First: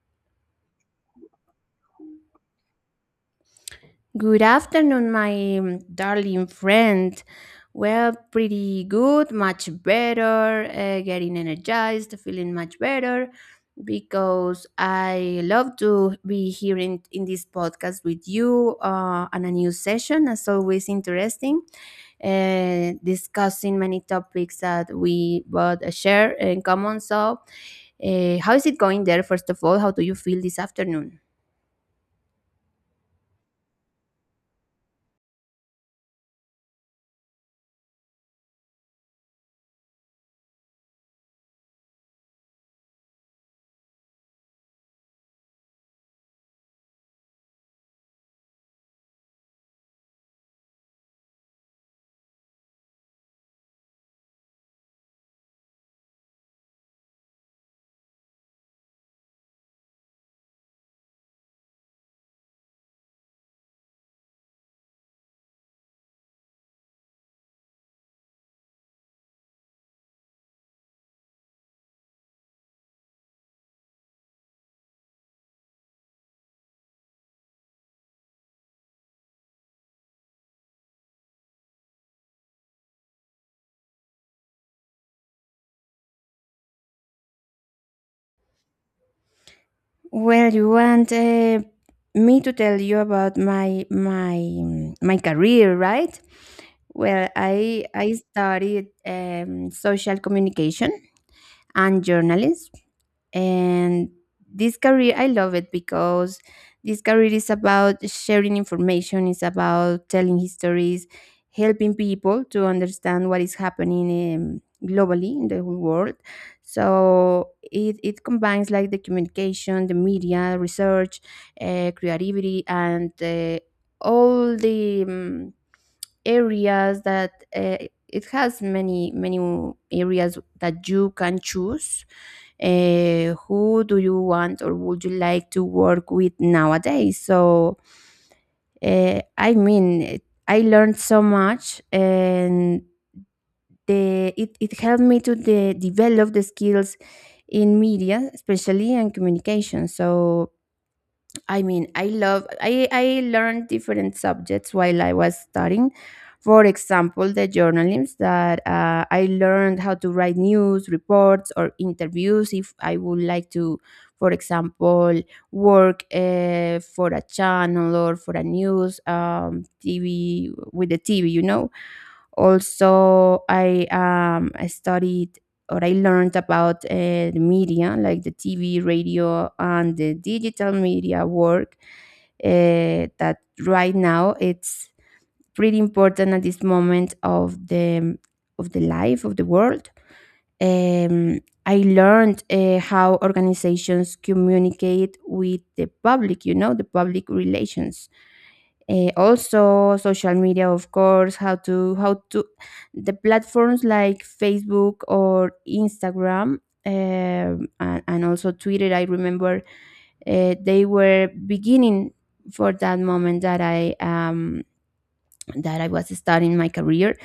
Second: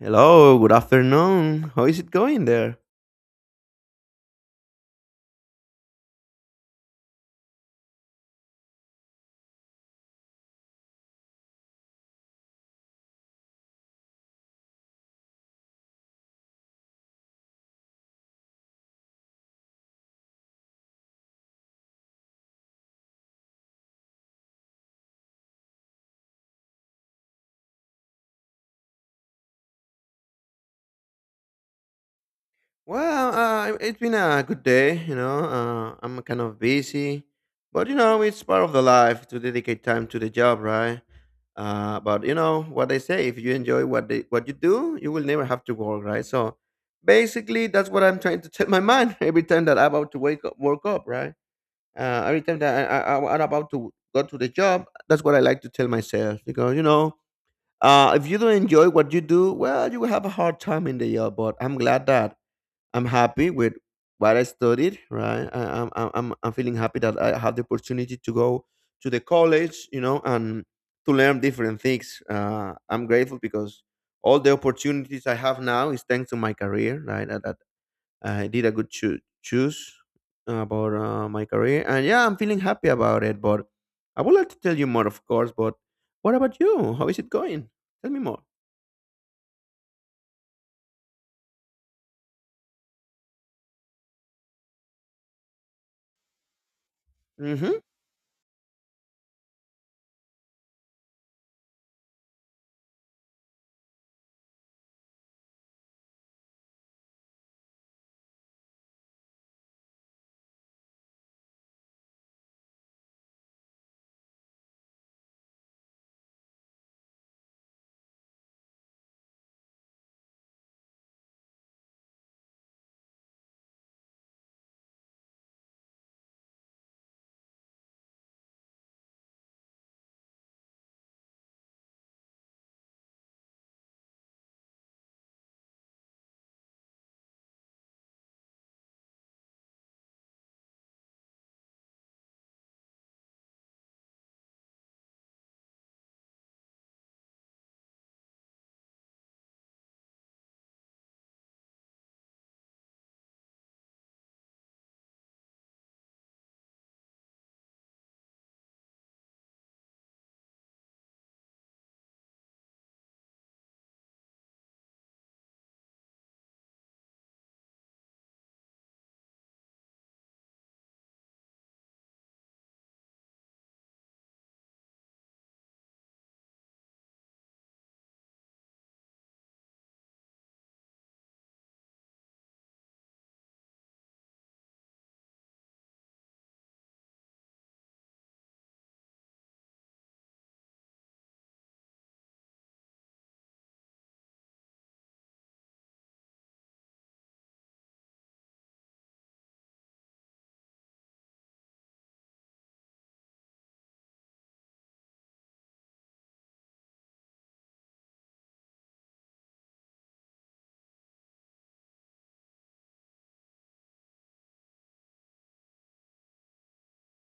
Hello, good afternoon. How is it going there? Good afternoon, my darling friend. Well, pretty good, much better, getting energized, feeling much better because I love to be here in this podcast with you on a new session, as always, interesting, discussing many topics that we both share in common. So, how is it going there, first of all? How do you feel this afternoon? Well, it's been a good day. I'm kind of busy, but you know, it's part of the life to dedicate time to the job, right? But you know what they say: if you enjoy what you do, you will never have to work, right? So, basically, that's what I'm trying to tell my mind every time that I'm about to wake up, work up, right? Every time that I'm about to go to the job, that's what I like to tell myself because you know. If you don't enjoy what you do, well, you will have a hard time in the job. But I'm glad that I'm happy with what I studied. Right, I'm feeling happy that I had the opportunity to go to the college, you know, and to learn different things. I'm grateful because all the opportunities I have now is thanks to my career. Right, that, I did a good choose about my career, and yeah, I'm feeling happy about it. But I would like to tell you more, of course. But what about you? How is it going? Tell me more. Well, you want me to tell you about my career, right? Well, Hmm. I studied social communication and journalism, and this career I love it because this career is about sharing information, it's about telling histories, helping people to understand what is happening, globally in the whole world. So it combines like the communication, the media research, creativity and all the areas that it has many many areas that you can choose, who do you want or would you like to work with nowadays. So I mean I learned so much, and it helped me to develop the skills in media especially and communication. So I mean, I love I learned different subjects while I was studying. For example, the journalism, that I learned how to write news reports or interviews if I would like to, for example, work for a channel or for a news TV, with the TV, you know. Also I studied or I learned about the media, like the TV, radio, and the digital media work. That right now it's pretty important at this moment of the life of the world. Um, I learned how organizations communicate with the public. You know, the public relations. Also social media, of course. How to the platforms like Facebook or Instagram, and also Twitter. I remember they were beginning for that moment that I was starting my career.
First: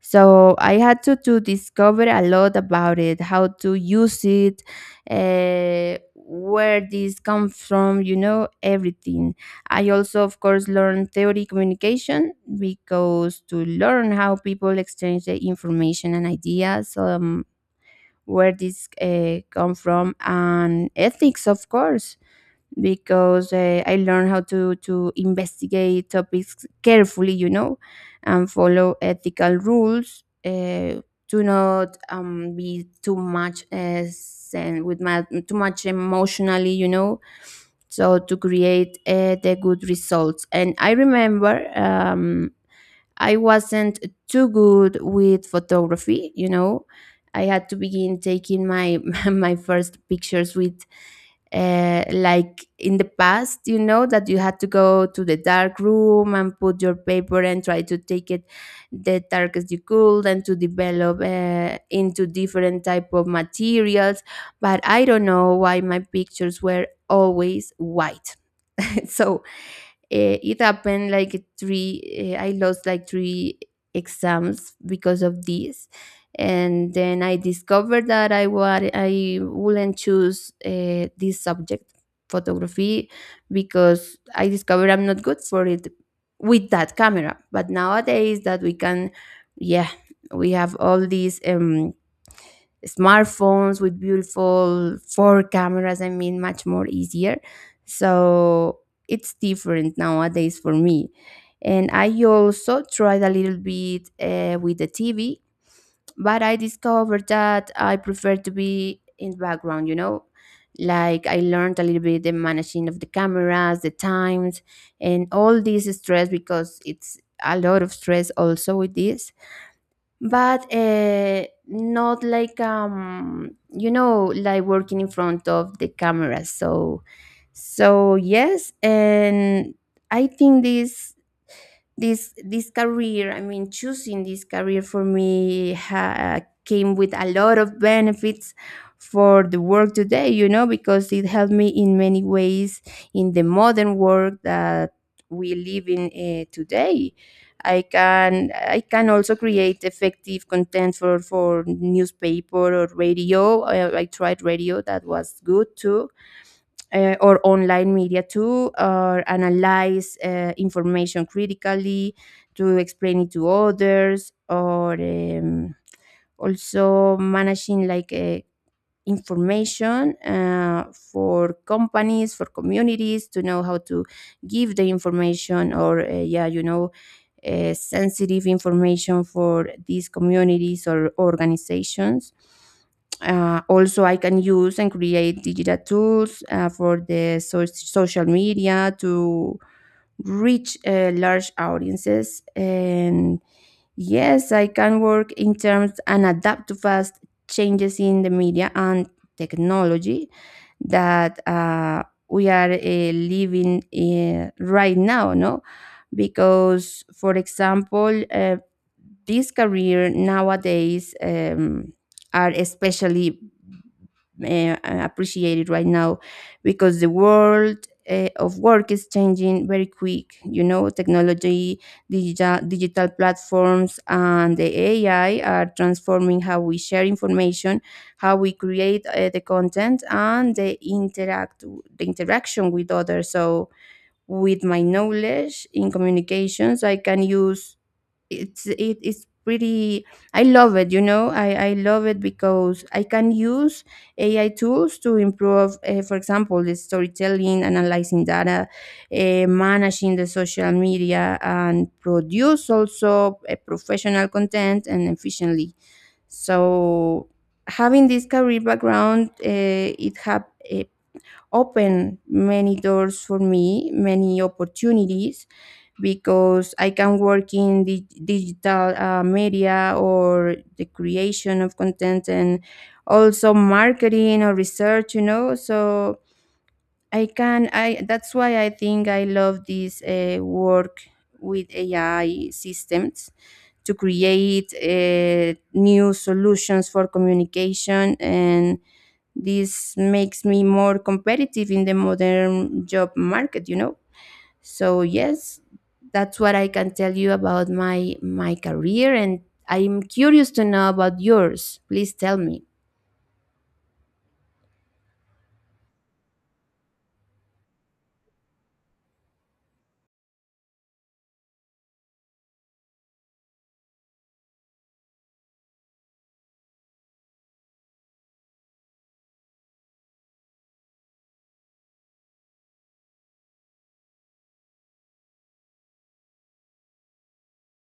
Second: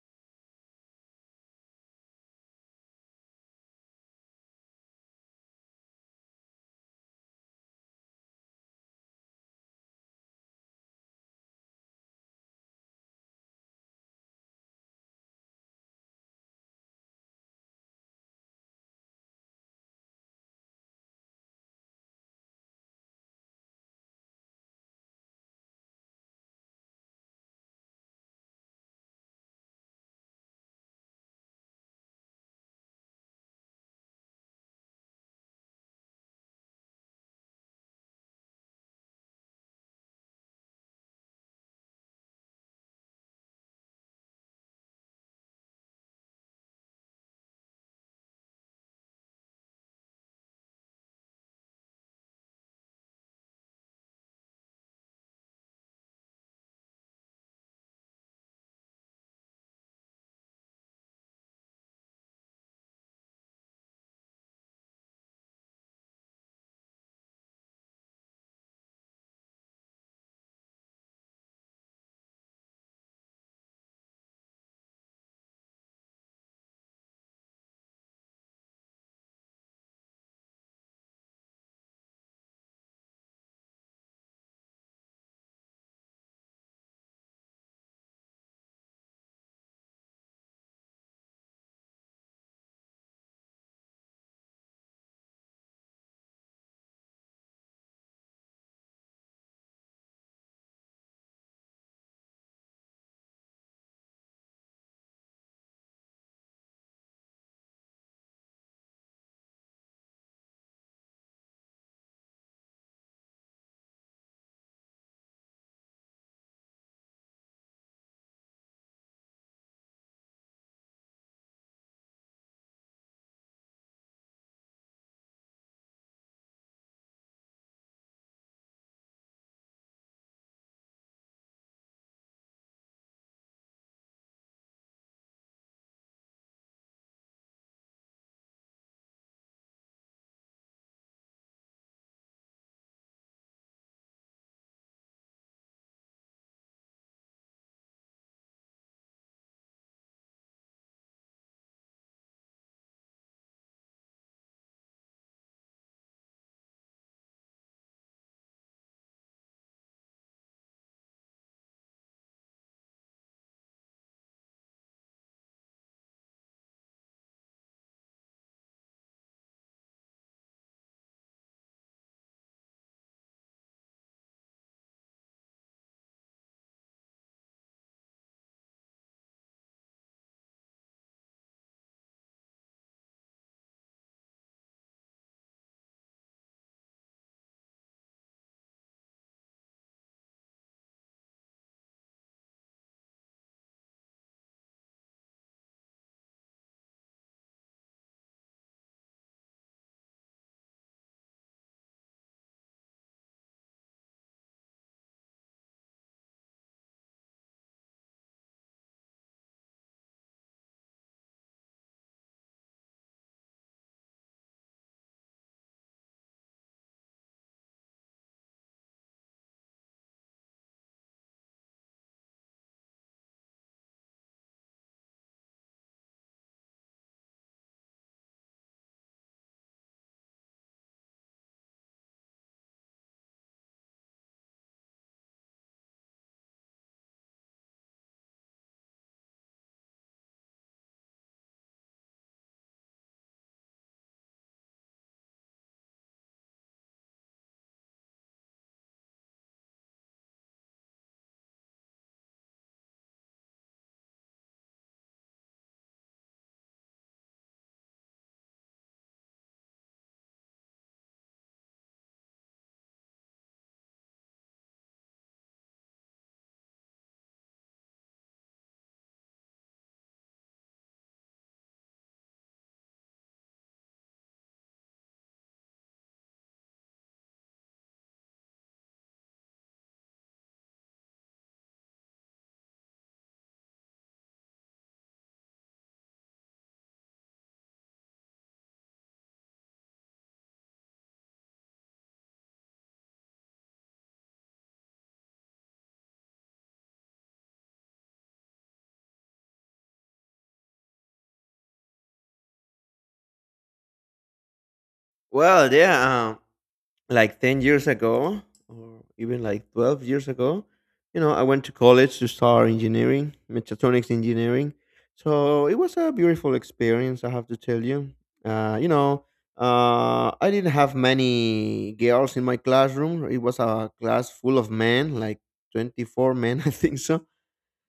So I had to discover a lot about it, how to use it, where this comes from, you know, everything. I also, of course, learned theory communication, because to learn how people exchange the information and ideas, where this come from, and ethics, of course, because I learned how to investigate topics carefully, you know, and follow ethical rules. Do not be too much too much emotionally, you know. So to create the good results. And I remember I wasn't too good with photography, you know. I had to begin taking my my first pictures with like in the past, you know, that you had to go to the dark room and put your paper and try to take it the darkest you could, and to develop into different type of materials. But I don't know why my pictures were always white. So it happened like three I lost like 3 exams because of this. And then I discovered that I wouldn't choose this subject, photography, because I discovered I'm not good for it with that camera. But nowadays, that we can, yeah, we have all these smartphones with beautiful four cameras, I mean much more easier. So it's different nowadays for me. And I also tried a little bit with the TV, but I discovered that I prefer to be in the background, you know. Like, I learned a little bit the managing of the cameras, the times, and all this stress, because it's a lot of stress also with this. But not like you know, like working in front of the camera. So so yes. And I think this career, I mean, choosing this career for me came with a lot of benefits for the work today, you know, because it helped me in many ways in the modern world that we live in today. I can also create effective content for newspaper or radio. I tried radio, that was good too. Or online media too, or analyze information critically to explain it to others, or also managing like information for companies, for communities, to know how to give the information, or yeah, you know, sensitive information for these communities or organizations. Also, I can use and create digital tools for the social media to reach large audiences. And yes, I can work in terms and adapt to fast changes in the media and technology that we are living in right now. No, because, for example, this career nowadays are especially appreciated right now, because the world of work is changing very quick. You know, technology, digital platforms, and the AI are transforming how we share information, how we create the content, and the interaction with others. So with my knowledge in communications, I can use, it's it it's pretty, I love it, you know. I love it because I can use AI tools to improve, for example, the storytelling, analyzing data, managing the social media, and produce also a professional content and efficiently. So having this career background, it have open many doors for me, many opportunities, because I can work in the digital media or the creation of content, and also marketing or research, you know. So I can, I that's why I think I love this work with AI systems to create new solutions for communication. And this makes me more competitive in the modern job market, you know. So yes, that's what I can tell you about my career. And I'm curious to know about yours, please tell me. Well, yeah, like 10 years ago, or even like 12 years ago, you know, I went to college to start engineering, mechatronics engineering. So it was a beautiful experience, I have to tell you. You know, I didn't have many girls in my classroom. It was a class full of men, like 24 men, I think. So,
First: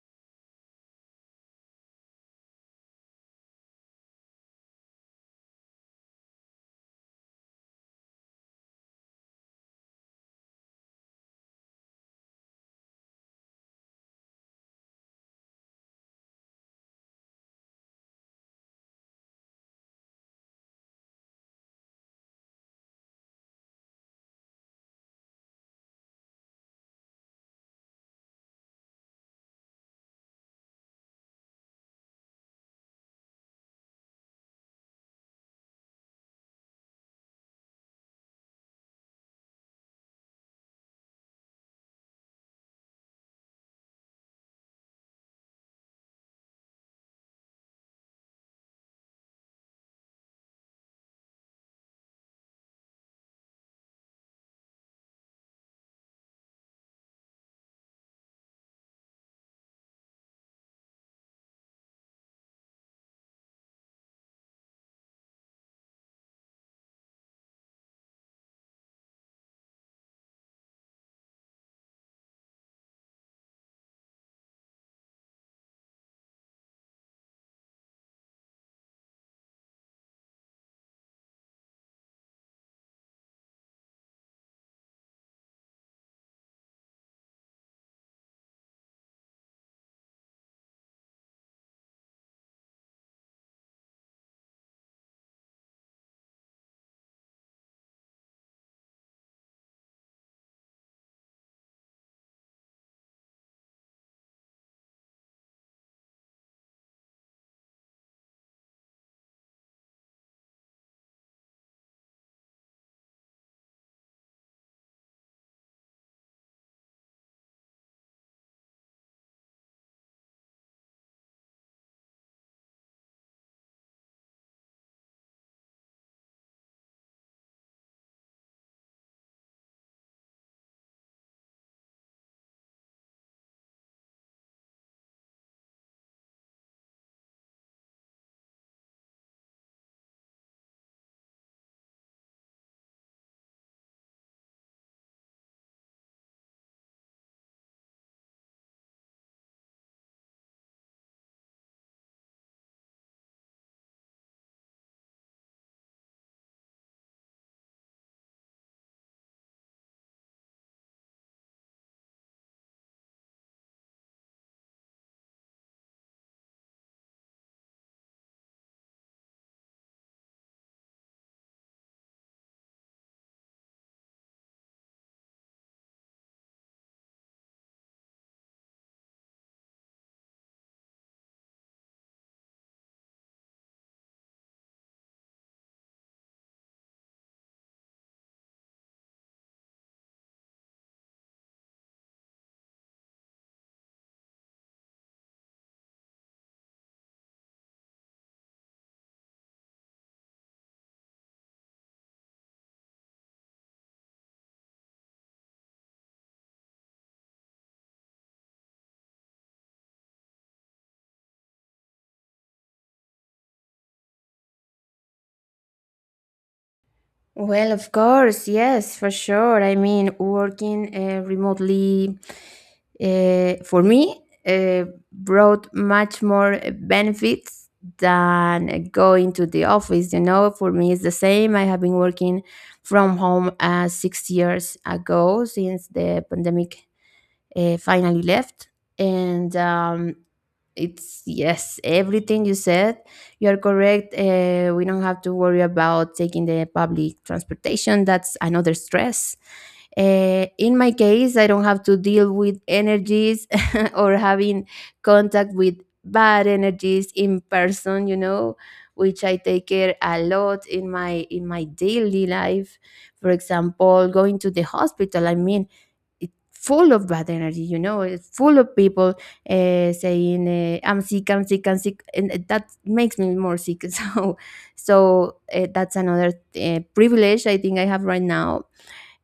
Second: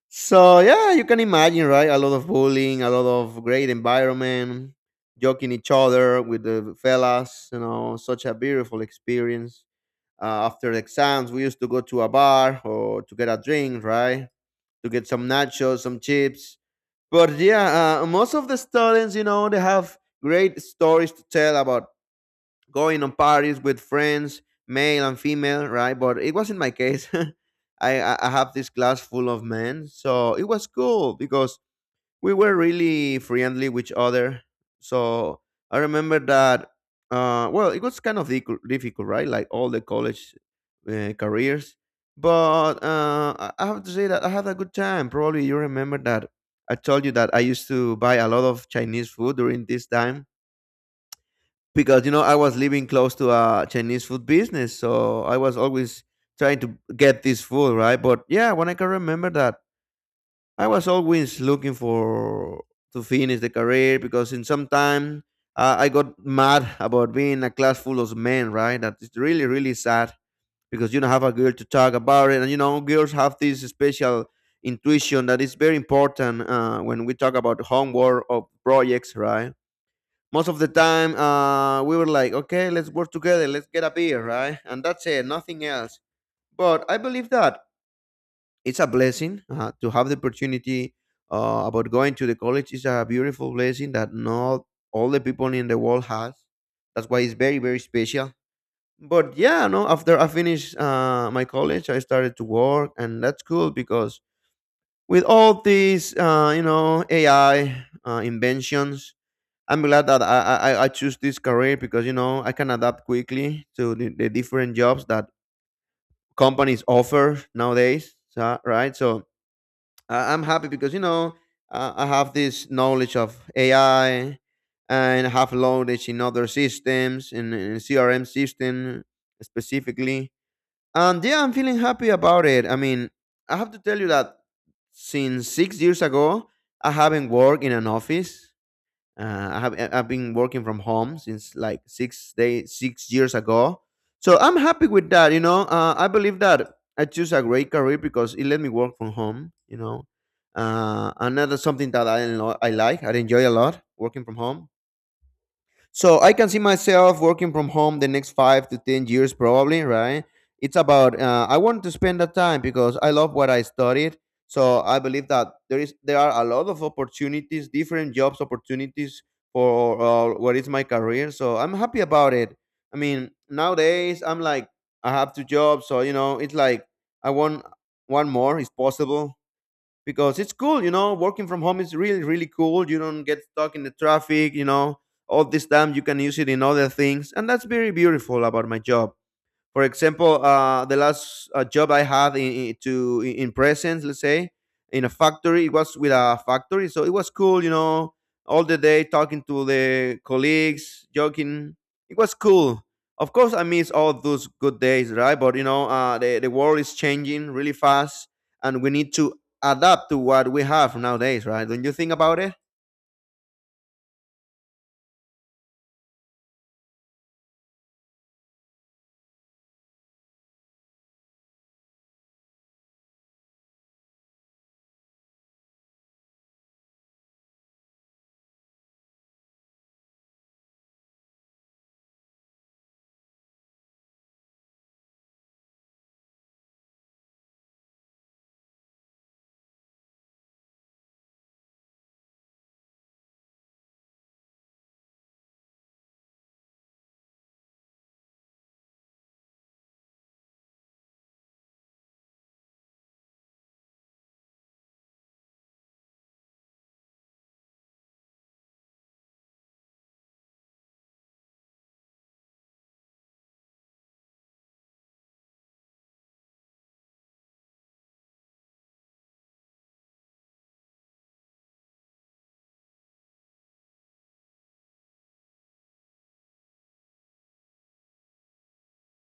so yeah, you can imagine, right? A lot of bullying, a lot of great environment, joking each other with the fellas. You know, such a beautiful experience. After the exams, we used to go to a bar or to get a drink, right? To get some nachos, some chips. But yeah, most of the students, you know, they have great stories to tell about going on parties with friends, male and female, right? But it wasn't my case. I have this class full of men, so it was cool because we were really friendly with each other. So I remember that. Well, it was kind of difficult, right? Like all the college careers, but I have to say that I had a good time. Probably you remember that I told you that I used to buy a lot of Chinese food during this time because you know I was living close to a Chinese food business, so I was always trying to get this food, right? But yeah, when I can remember that, I was always looking for to finish the career because in some time I got mad about being a class full of men, right? That is really really sad because you don't have a girl to talk about it, and you know girls have this special intuition that is very important when we talk about homework or projects, right? Most of the time we were like okay, let's work together, let's get a beer, right? And that's it, nothing else. But I believe that it's a blessing to have the opportunity about going to the college. Is a beautiful blessing that not all the people in the world has. That's why it's very very special. But yeah, no, after I finished my college, I started to work, and that's cool because with all these you know, AI inventions, I'm glad that I choose this career because you know I can adapt quickly to the different jobs that companies offer nowadays. So, right, so I'm happy because you know I have this knowledge of AI, and I have knowledge in other systems, in CRM system specifically. And yeah, I'm feeling happy about it. I mean, I have to tell you that since 6 years ago, I haven't worked in an office. I've been working from home since like 6 years ago, so I'm happy with that. You know, I believe that I choose a great career because it let me work from home. You know, and that's something that I like. I enjoy a lot working from home. So I can see myself working from home the next 5 to 10 years, probably. Right? It's about I want to spend that time because I love what I studied. So I believe that there are a lot of opportunities, different jobs opportunities for what is my career. So I'm happy about it. I mean, nowadays I'm like I have two jobs, so you know it's like I want one more is possible because it's cool, you know. Working from home is really, really cool. You don't get stuck in the traffic, you know. All this time you can use it in other things, and that's very beautiful about my job. For example, the last job I had in presence, let's say, in a factory. It was with a factory, so it was cool, you know, all the day talking to the colleagues, joking. It was cool. Of course, I miss all those good days, right? But you know, the world is changing really fast, and we need to adapt to what we have nowadays, right? Don't you think about it? Well, of course, yes, for sure. I mean, working remotely for me uh, brought much more benefits than going to the office. You know, for me, it's the same. I have been working from home 6 years ago, since the pandemic finally left. And it's, yes, everything you said, you're correct. We don't have to worry about taking the public transportation, that's another stress. In my case, I don't have to deal with energies, or having contact with bad energies in person, you know, which I take care a lot in my daily life. For example, going to the hospital, I mean, it's full of bad energy, you know, it's full of people saying, I'm sick, I'm sick, I'm sick, and that makes me more sick. So so that's another privilege I think I have right now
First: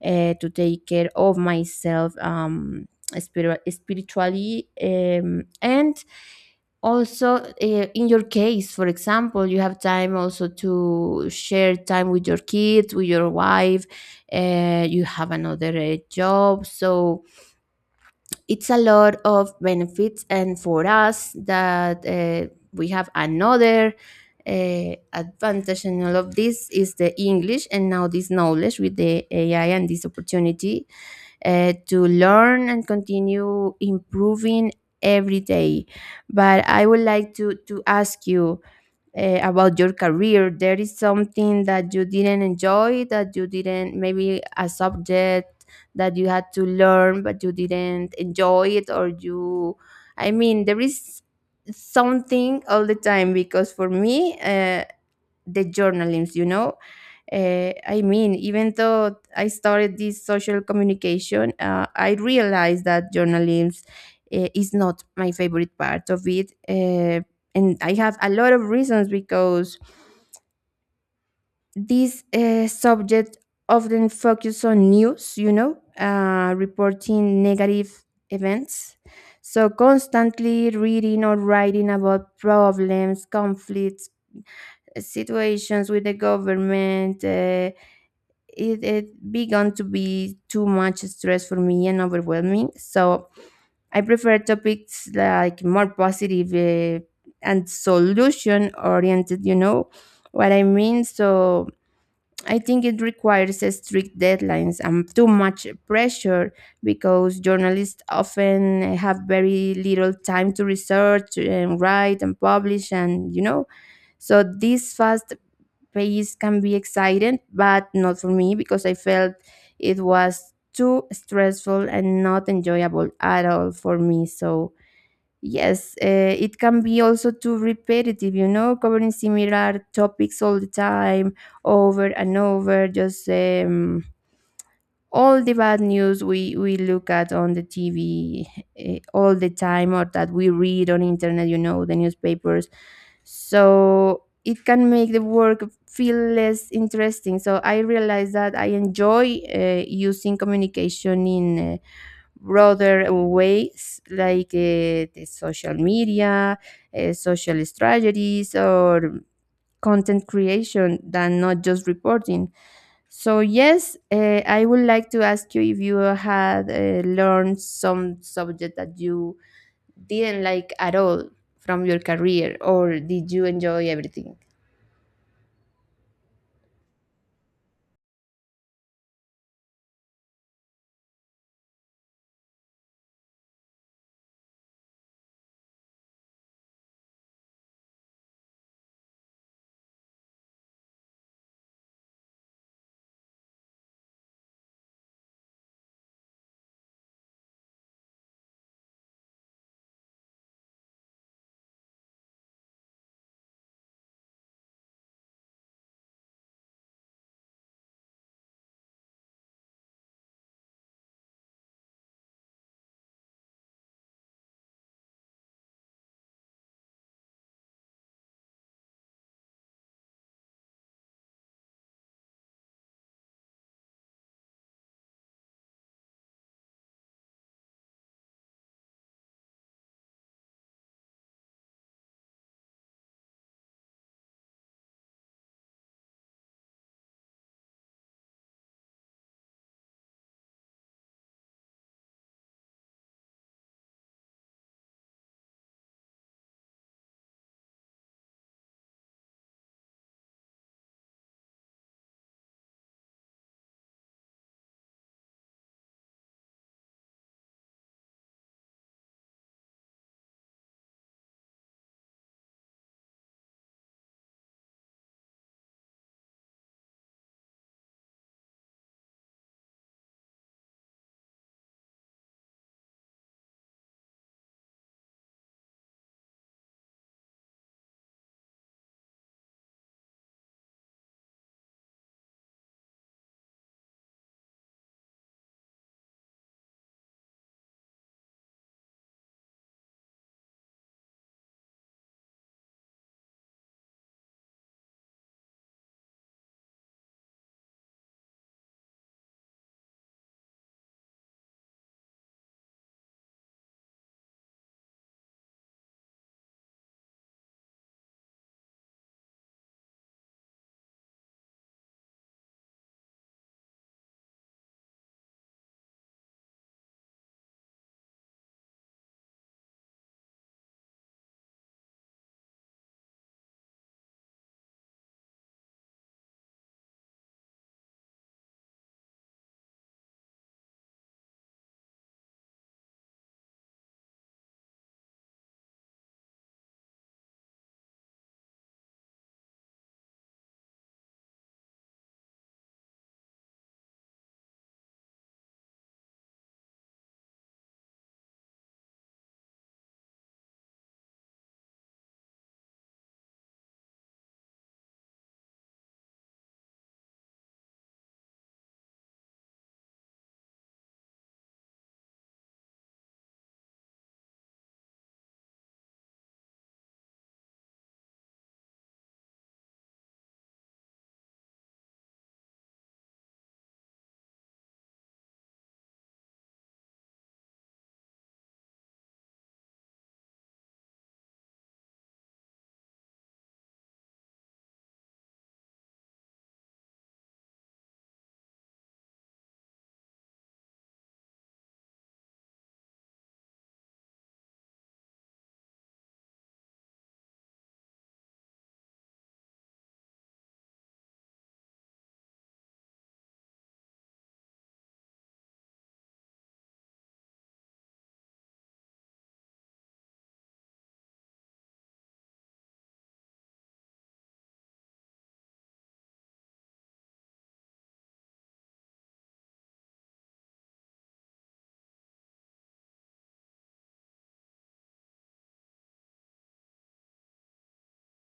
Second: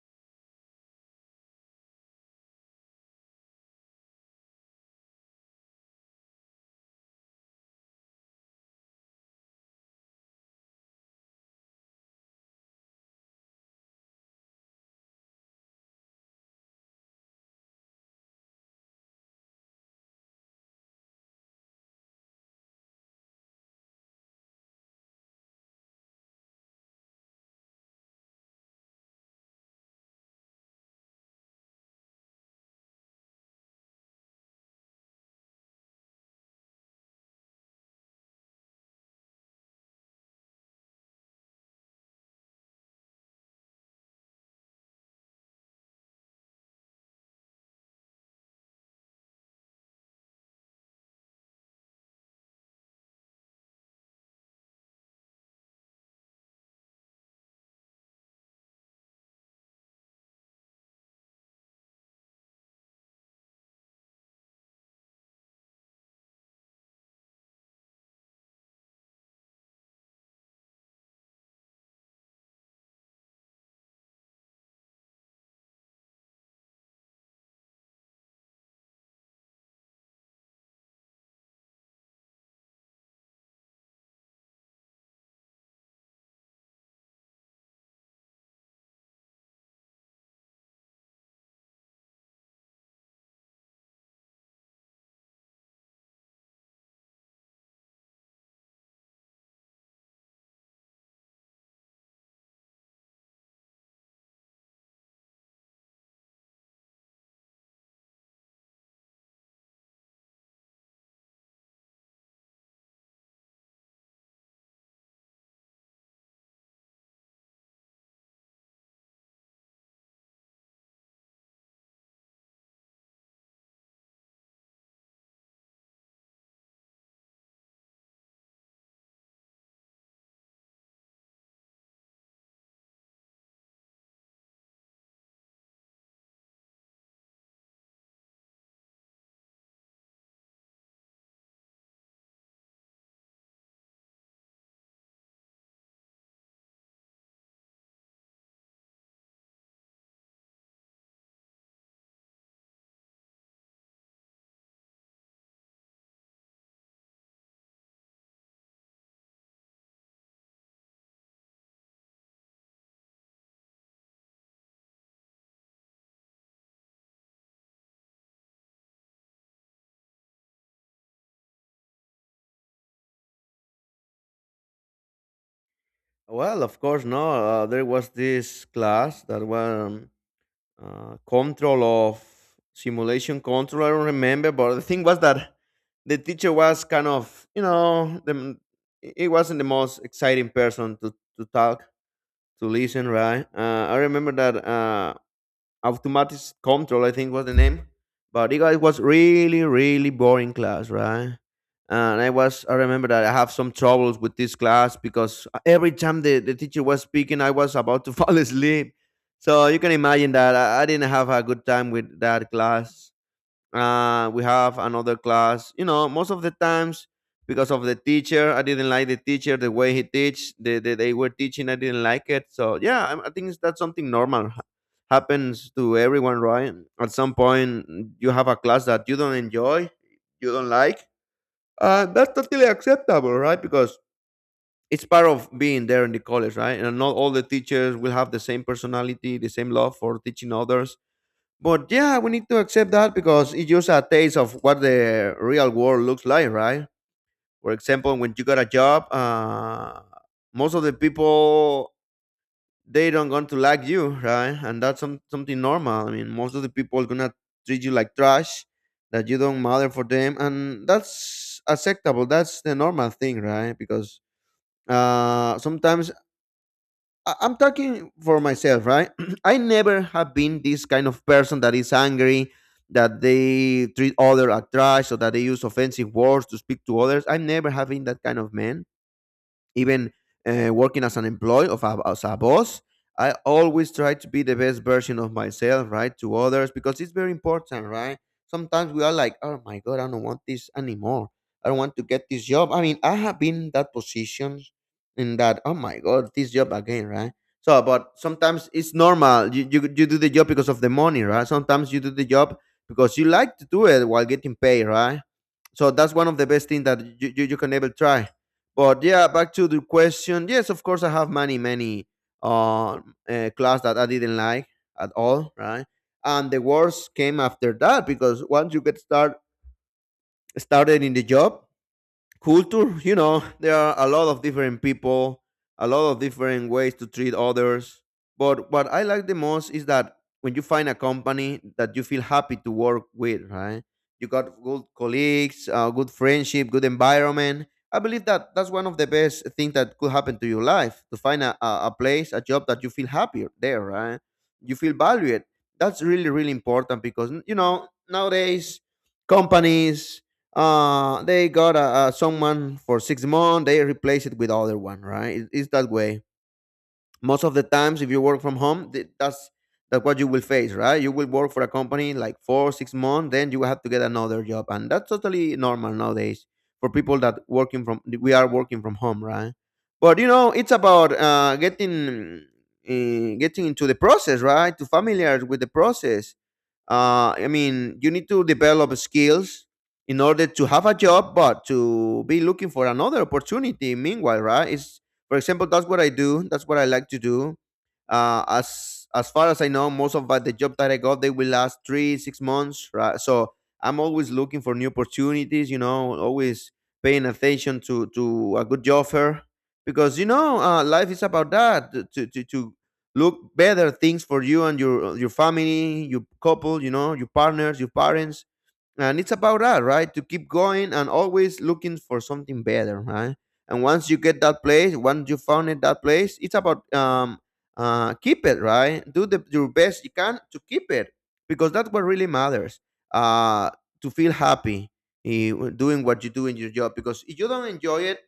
to take care of myself, spiritually, and also in your case, for example, you have time also to share time with your kids, with your wife. You have another job. So it's a lot of benefits. And for us, that we have another advantage in all of this is the English, and now this knowledge with the AI, and this opportunity to learn and continue improving every day. But I would like to ask you about your career. There is something that you didn't enjoy, that you didn't, maybe a subject that you had to learn but you didn't enjoy it, or you, I mean, there is something all the time, because for me, the journalism, you know, I mean, even though I started this social communication, I realized that journalism is not my favorite part of it. And I have a lot of reasons, because this subject often focus on news, you know, reporting negative events. So constantly reading or writing about problems, conflicts, situations with the government, it began to be too much stress for me and overwhelming. So I prefer topics like more positive and solution oriented, you know what I mean? So I think it requires a strict deadlines and too much pressure, because journalists often have very little time to research and write and publish, and you know, so this fast pace can be exciting, but not for me, because I felt it was too stressful and not enjoyable at all for me. So, yes, it can be also too repetitive, you know, covering similar topics all the time, over and over, just. All the bad news we look at on the TV, all the time, or that we read on internet, you know, the newspapers. So it can make the work feel less interesting. So I realized that I enjoy using communication in broader ways, like the social media, social strategies, or content creation, than not just reporting. So yes, I would like to ask you if you had learned some subject that you didn't like at all from your career, or did you enjoy everything? Well, of course, no. There was this class that was control of simulation control. I don't remember, but the thing was that the teacher was kind of, you know, it wasn't the most exciting person to talk to listen, right? I remember that. Automatic control, I think was the name. But it was really, really boring class, right? And I was, I remember that I have some troubles with this class because every time the teacher was speaking, I was about to fall asleep. So you can imagine that I didn't have a good time with that class. We have another class, you know, most of the times because of the teacher I didn't like the teacher, the way he teach, the they were teaching, I didn't like it. So yeah, I think that's something normal, happens to everyone, right? At some point you have a class that you don't enjoy, you don't like. That's totally acceptable, right? Because it's part of being there in the college, right? And not all the teachers will have the same personality, the same love for teaching others. But yeah, we need to accept that because it's just a taste of what the real world looks like, right? For example, when you got a job, most of the people, they don't going to like you, right? And that's something normal. I mean, most of the people gonna treat you like trash, that you don't matter for them, and that's acceptable. That's the normal thing, right? Because sometimes I'm talking for myself, right? I never have been this kind of person that is angry, that they treat other as trash, or that they use offensive words to speak to others. I never have been that kind of man, even working as an employee of as a boss. I always try to be the best version of myself, right? To others, because it's very important, right? Sometimes we are like, oh my god, I don't want this anymore, I don't want to get this job. I mean, I have been in that position, in that, oh my god, this job again, right? So but sometimes it's normal, you do the job because of the money, right? Sometimes you do the job because you like to do it while getting paid, right? So that's one of the best things that you can ever try. But yeah, back to the question. Yes, of course, I have many, many uh, class that I didn't like at all, right? And the worst came after that because once you get start started in the job, culture. You know, there are a lot of different people, a lot of different ways to treat others. But what I like the most is that when you find a company that you feel happy to work with, right? You got good colleagues, good friendship, good environment. I believe that that's one of the best things that could happen to your life, to find a place, a job that you feel happier there, right? You feel valued. That's really really important because you know nowadays companies, they got a someone for 6 months, they replace it with other one, right? It's that way most of the times. If you work from home, that's what you will face, right? You will work for a company like 4 6 months, then you will have to get another job, and that's totally normal nowadays for people that working from, we are working from home, right? But you know, it's about getting, getting into the process, right? To familiar with the process. I mean, you need to develop skills in order to have a job, but to be looking for another opportunity. Meanwhile, right? It's, for example, that's what I do. That's what I like to do. As far as I know, most of the job that I got, they will last three, 6 months, right? So I'm always looking for new opportunities. You know, always paying attention to a good job offer. Because you know, life is about that, to look better things for you and your, your family, your couple, you know, your partners, your parents. And it's about that, right? To keep going and always looking for something better, right? And once you get that place, once you found it, that place, it's about keep it, right? Do the your best you can to keep it because that's what really matters. Uh, to feel happy, doing what you do in your job. Because if you don't enjoy it,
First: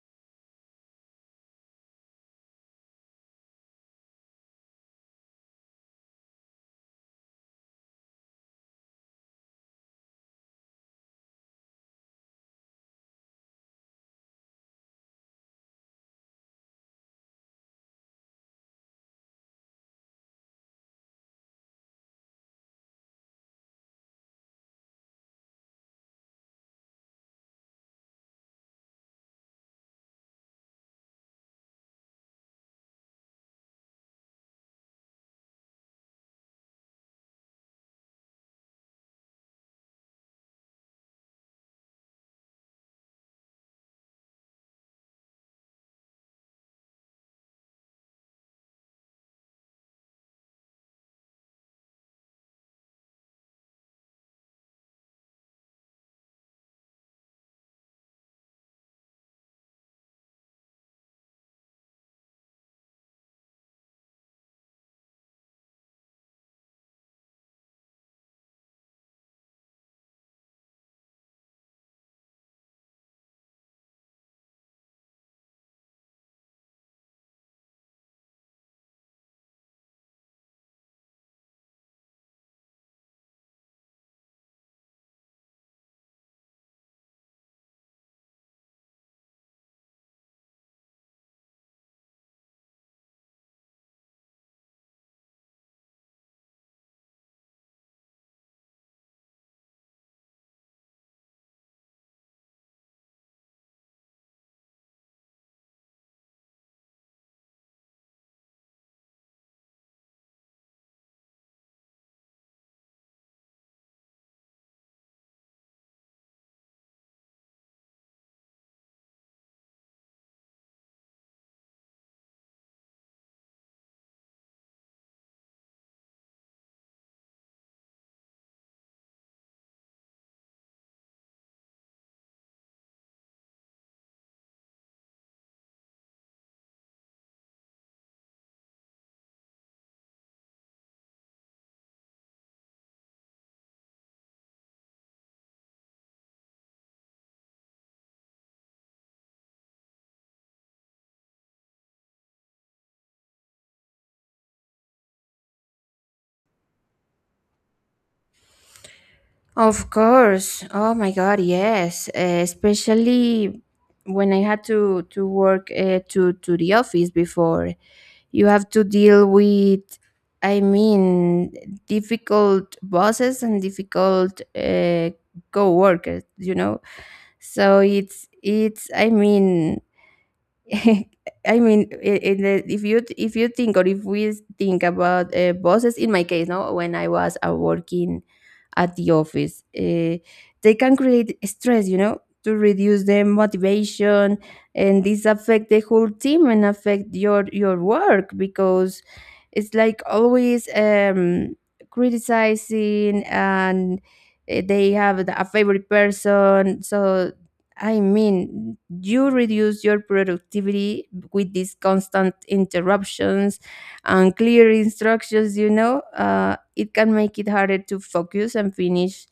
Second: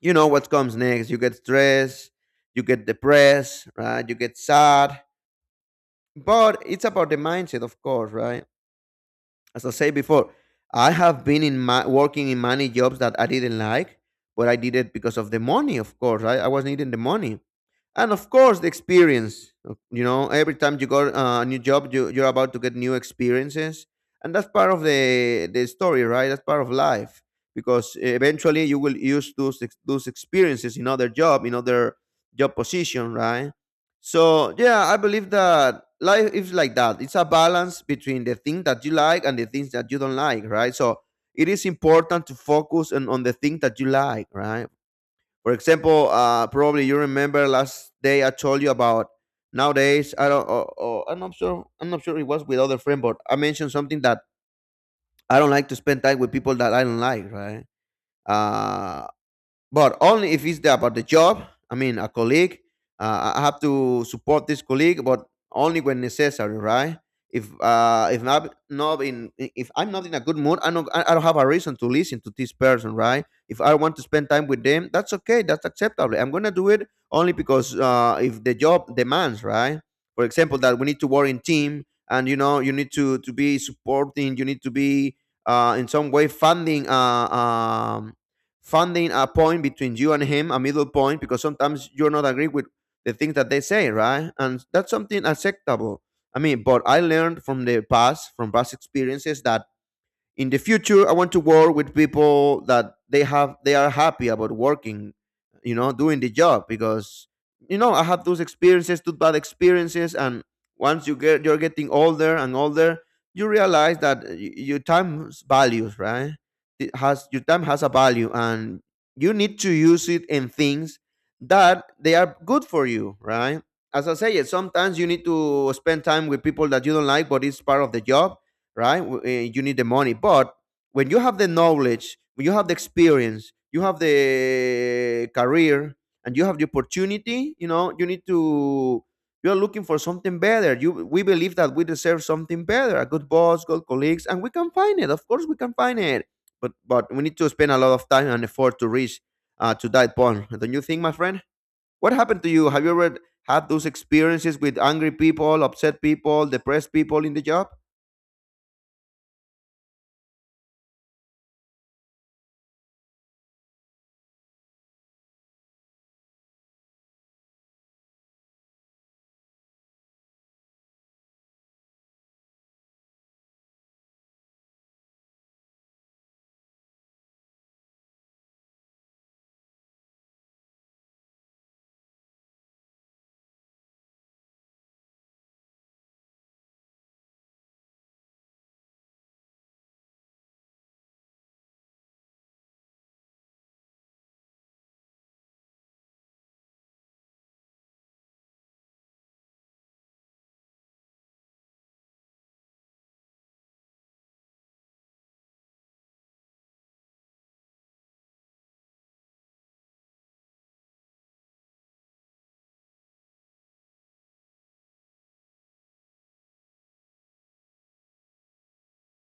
you know what comes next. You get stressed, you get depressed, right? You get sad. But it's about the mindset, of course, right? As I said before, I have been in my working in many jobs that I didn't like, but I did it because of the money, of course, right? I was needing the money, and of course the experience. You know, every time you got a new job, you're about to get new experiences, and that's part of the story, right? That's part of life. Because eventually you will use those experiences in other job, in other job position, right? So yeah, I believe that life is like that. It's a balance between the thing that you like and the things that you don't like, right? So it is important to focus on the thing that you like, right? For example, probably you remember last day I told you about. Nowadays, I don't. I'm not sure. I'm not sure it was with other friend, but I mentioned something that I don't like to spend time with people that I don't like. Right? Uh, but only if it's about the job. I mean, a colleague. I have to support this colleague, but only when necessary, right? If not in, if I'm not in a good mood, I don't have a reason to listen to this person, right? If I want to spend time with them, that's okay, that's acceptable. I'm gonna do it only because if the job demands, right? For example, that we need to work in team, and you know you need to be supporting, you need to be in some way funding finding a point between you and him, a middle point, because sometimes you're not agree with the things that they say, right? And that's something acceptable. I mean, but I learned from the past, from past experiences, that in the future I want to work with people that they are happy about working, you know, doing the job. Because you know, I had those experiences, those bad experiences, and once you're getting older and older, you realize that your time values, right? It has, your time has a value, and you need to use it in things that they are good for you, right? As I say, sometimes you need to spend time with people that you don't like, but it's part of the job, right? You need the money, but when you have the knowledge, when you have the experience, you have the career, and you have the opportunity, you know, you need to. You're looking for something better. You, we believe that we deserve something better, a good boss, good colleagues, and we can find it. Of course, we can find it, but we need to spend a lot of time and effort to reach, to that point. Don't you think, my friend? What happened to you? Have you ever had those experiences with angry people, upset people, depressed people in the job? Of course. Oh my God, yes. Especially when I had to work to the office before. You have to deal with, I mean, difficult bosses and difficult co-workers. You know, so it's it's. I mean, I mean, in the, if you think or if we think about bosses, in my case, no, when I was working at the office, they can create stress, you know, to reduce their motivation, and this affect the whole team and affect your work because it's like always criticizing and they have a favorite person. So I mean, you reduce your productivity with these constant interruptions and clear instructions, you know, it can make it harder to focus and finish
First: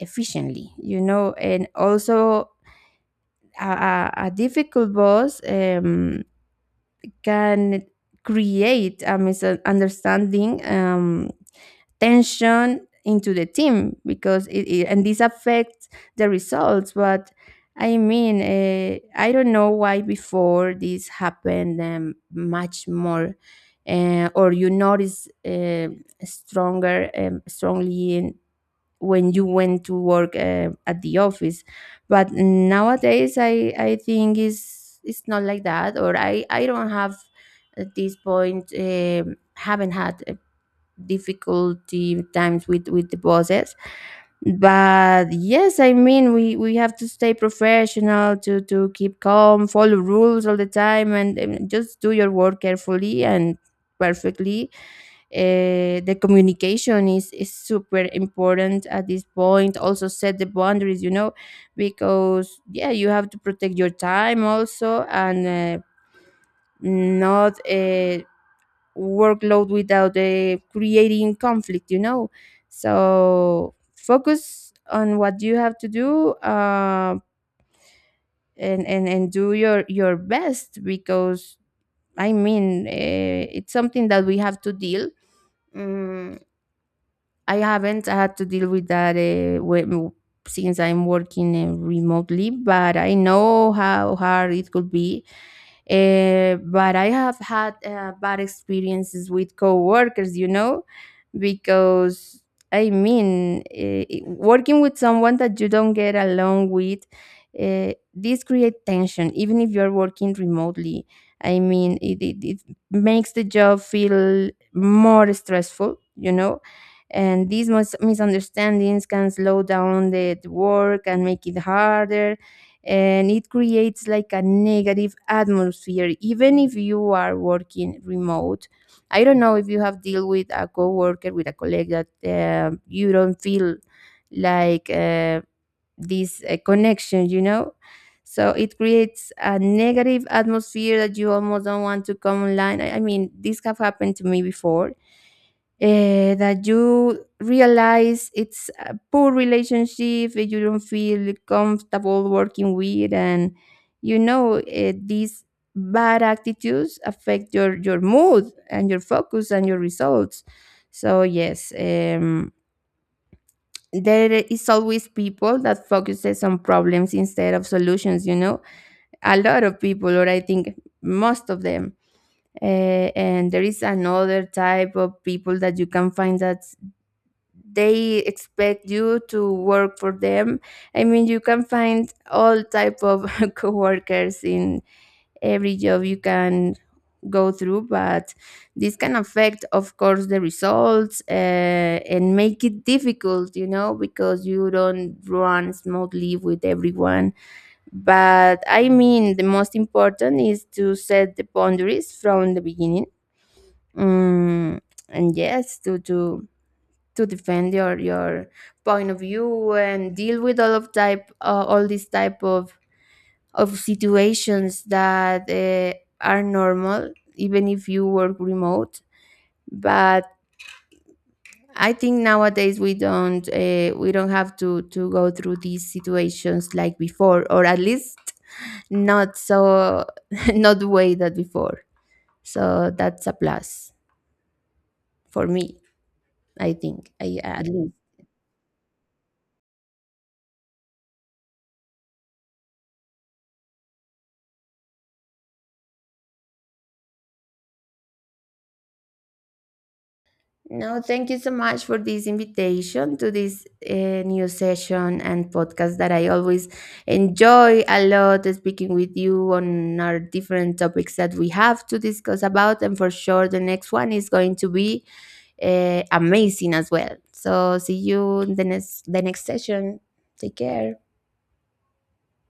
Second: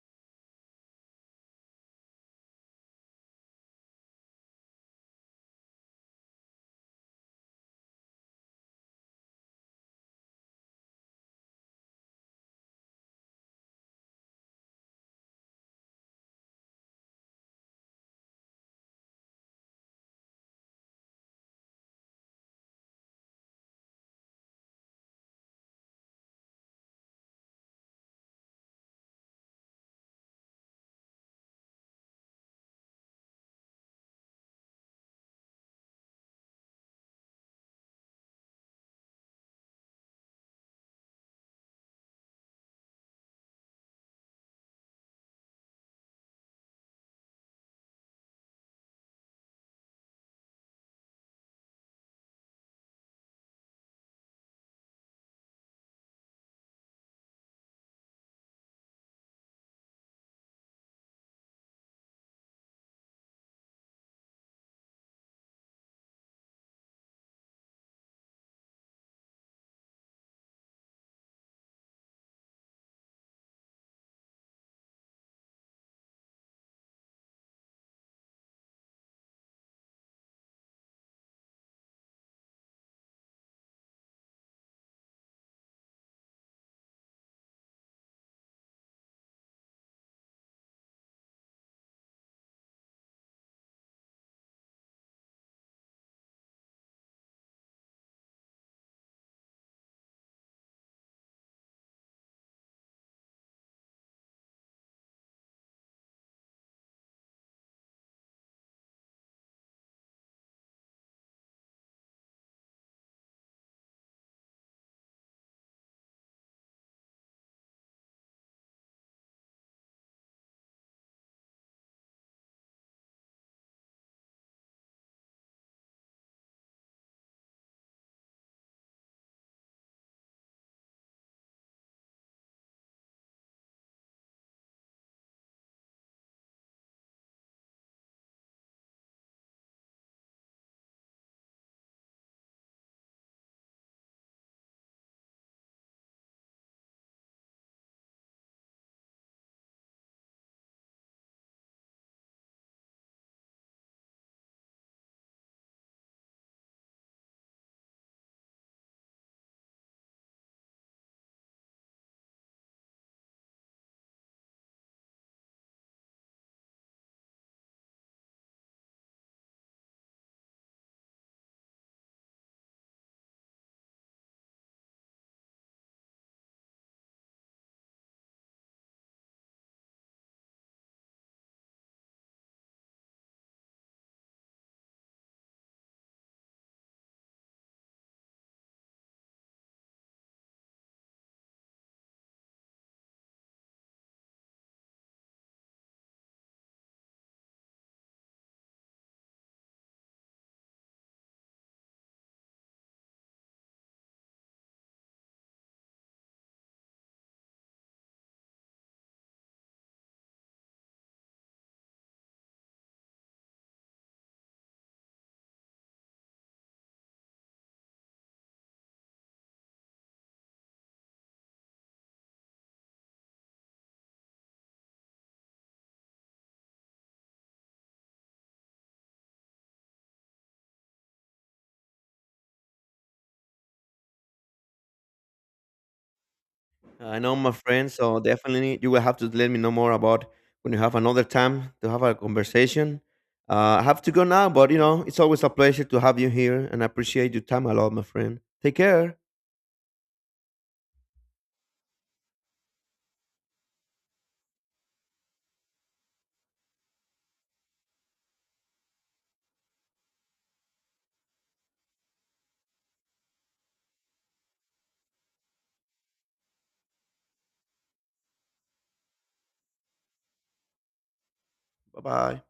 efficiently, you know, and also a difficult boss can create a misunderstanding, tension into the team because it and this affects the results. But I mean, I don't know why before this happened much more, or you notice stronger, strongly in, when you went to work at the office. But nowadays I think is it's not like that, or I don't have at this point haven't had difficulty times with the bosses. But yes, I mean, we have to stay professional, to keep calm, follow rules all the time, and just do your work carefully and perfectly. Uh, the communication is super important at this point, also set the boundaries, you know, because yeah, you have to protect your time also and not workload without creating conflict, you know, so focus on what you have to do, and do your best because I mean, it's something that we have to deal. Mm, I haven't had to deal with that when, since I'm working remotely, but I know how hard it could be. But I have had bad experiences with coworkers, you know, because I mean, working with someone that you don't get along with, this create tension, even if you're working remotely. I mean, it makes the job feel more stressful, you know, and these misunderstandings can slow down the work and make it harder, and it creates like a negative atmosphere even if you are working remote. I don't know if you have deal with a coworker, with a colleague that you don't feel like this connection, you know, so it creates a negative atmosphere that you almost don't want to come online. I mean this have happened to me before, that you realize it's a poor relationship that you don't feel comfortable working with, and you know, these bad attitudes affect your mood and your focus and your results. So yes, there is always people that focuses on problems instead of solutions, you know, a lot of people, or I think most of them, and there is another type of people that you can find that they expect you to work for them. I mean, you can find all type of coworkers in every job you can go through, but this can affect of course the results, and make it difficult, you know, because you don't run smoothly with everyone. But I mean, the most important is to set the boundaries from the beginning. Mm, and yes, to defend your point of view and deal with all these type of situations that are normal even if you work remote. But I think nowadays we don't, we don't have to go through these situations like before, or at least not so not the way that before. So that's a plus for me, I think, I I know, my at friend. least. So definitely, you will have to let me know more about when you have another time to have a conversation. I have to go now, but you know, it's always a pleasure to have you here, and I appreciate your time a lot, my friend. Take care. No, thank you so much for this invitation to this new session and podcast that I always enjoy a lot speaking with you on our different topics that we have to discuss about. And for sure, the next one is going to be amazing as well. So, see you in the next session. Take care. Bye bye.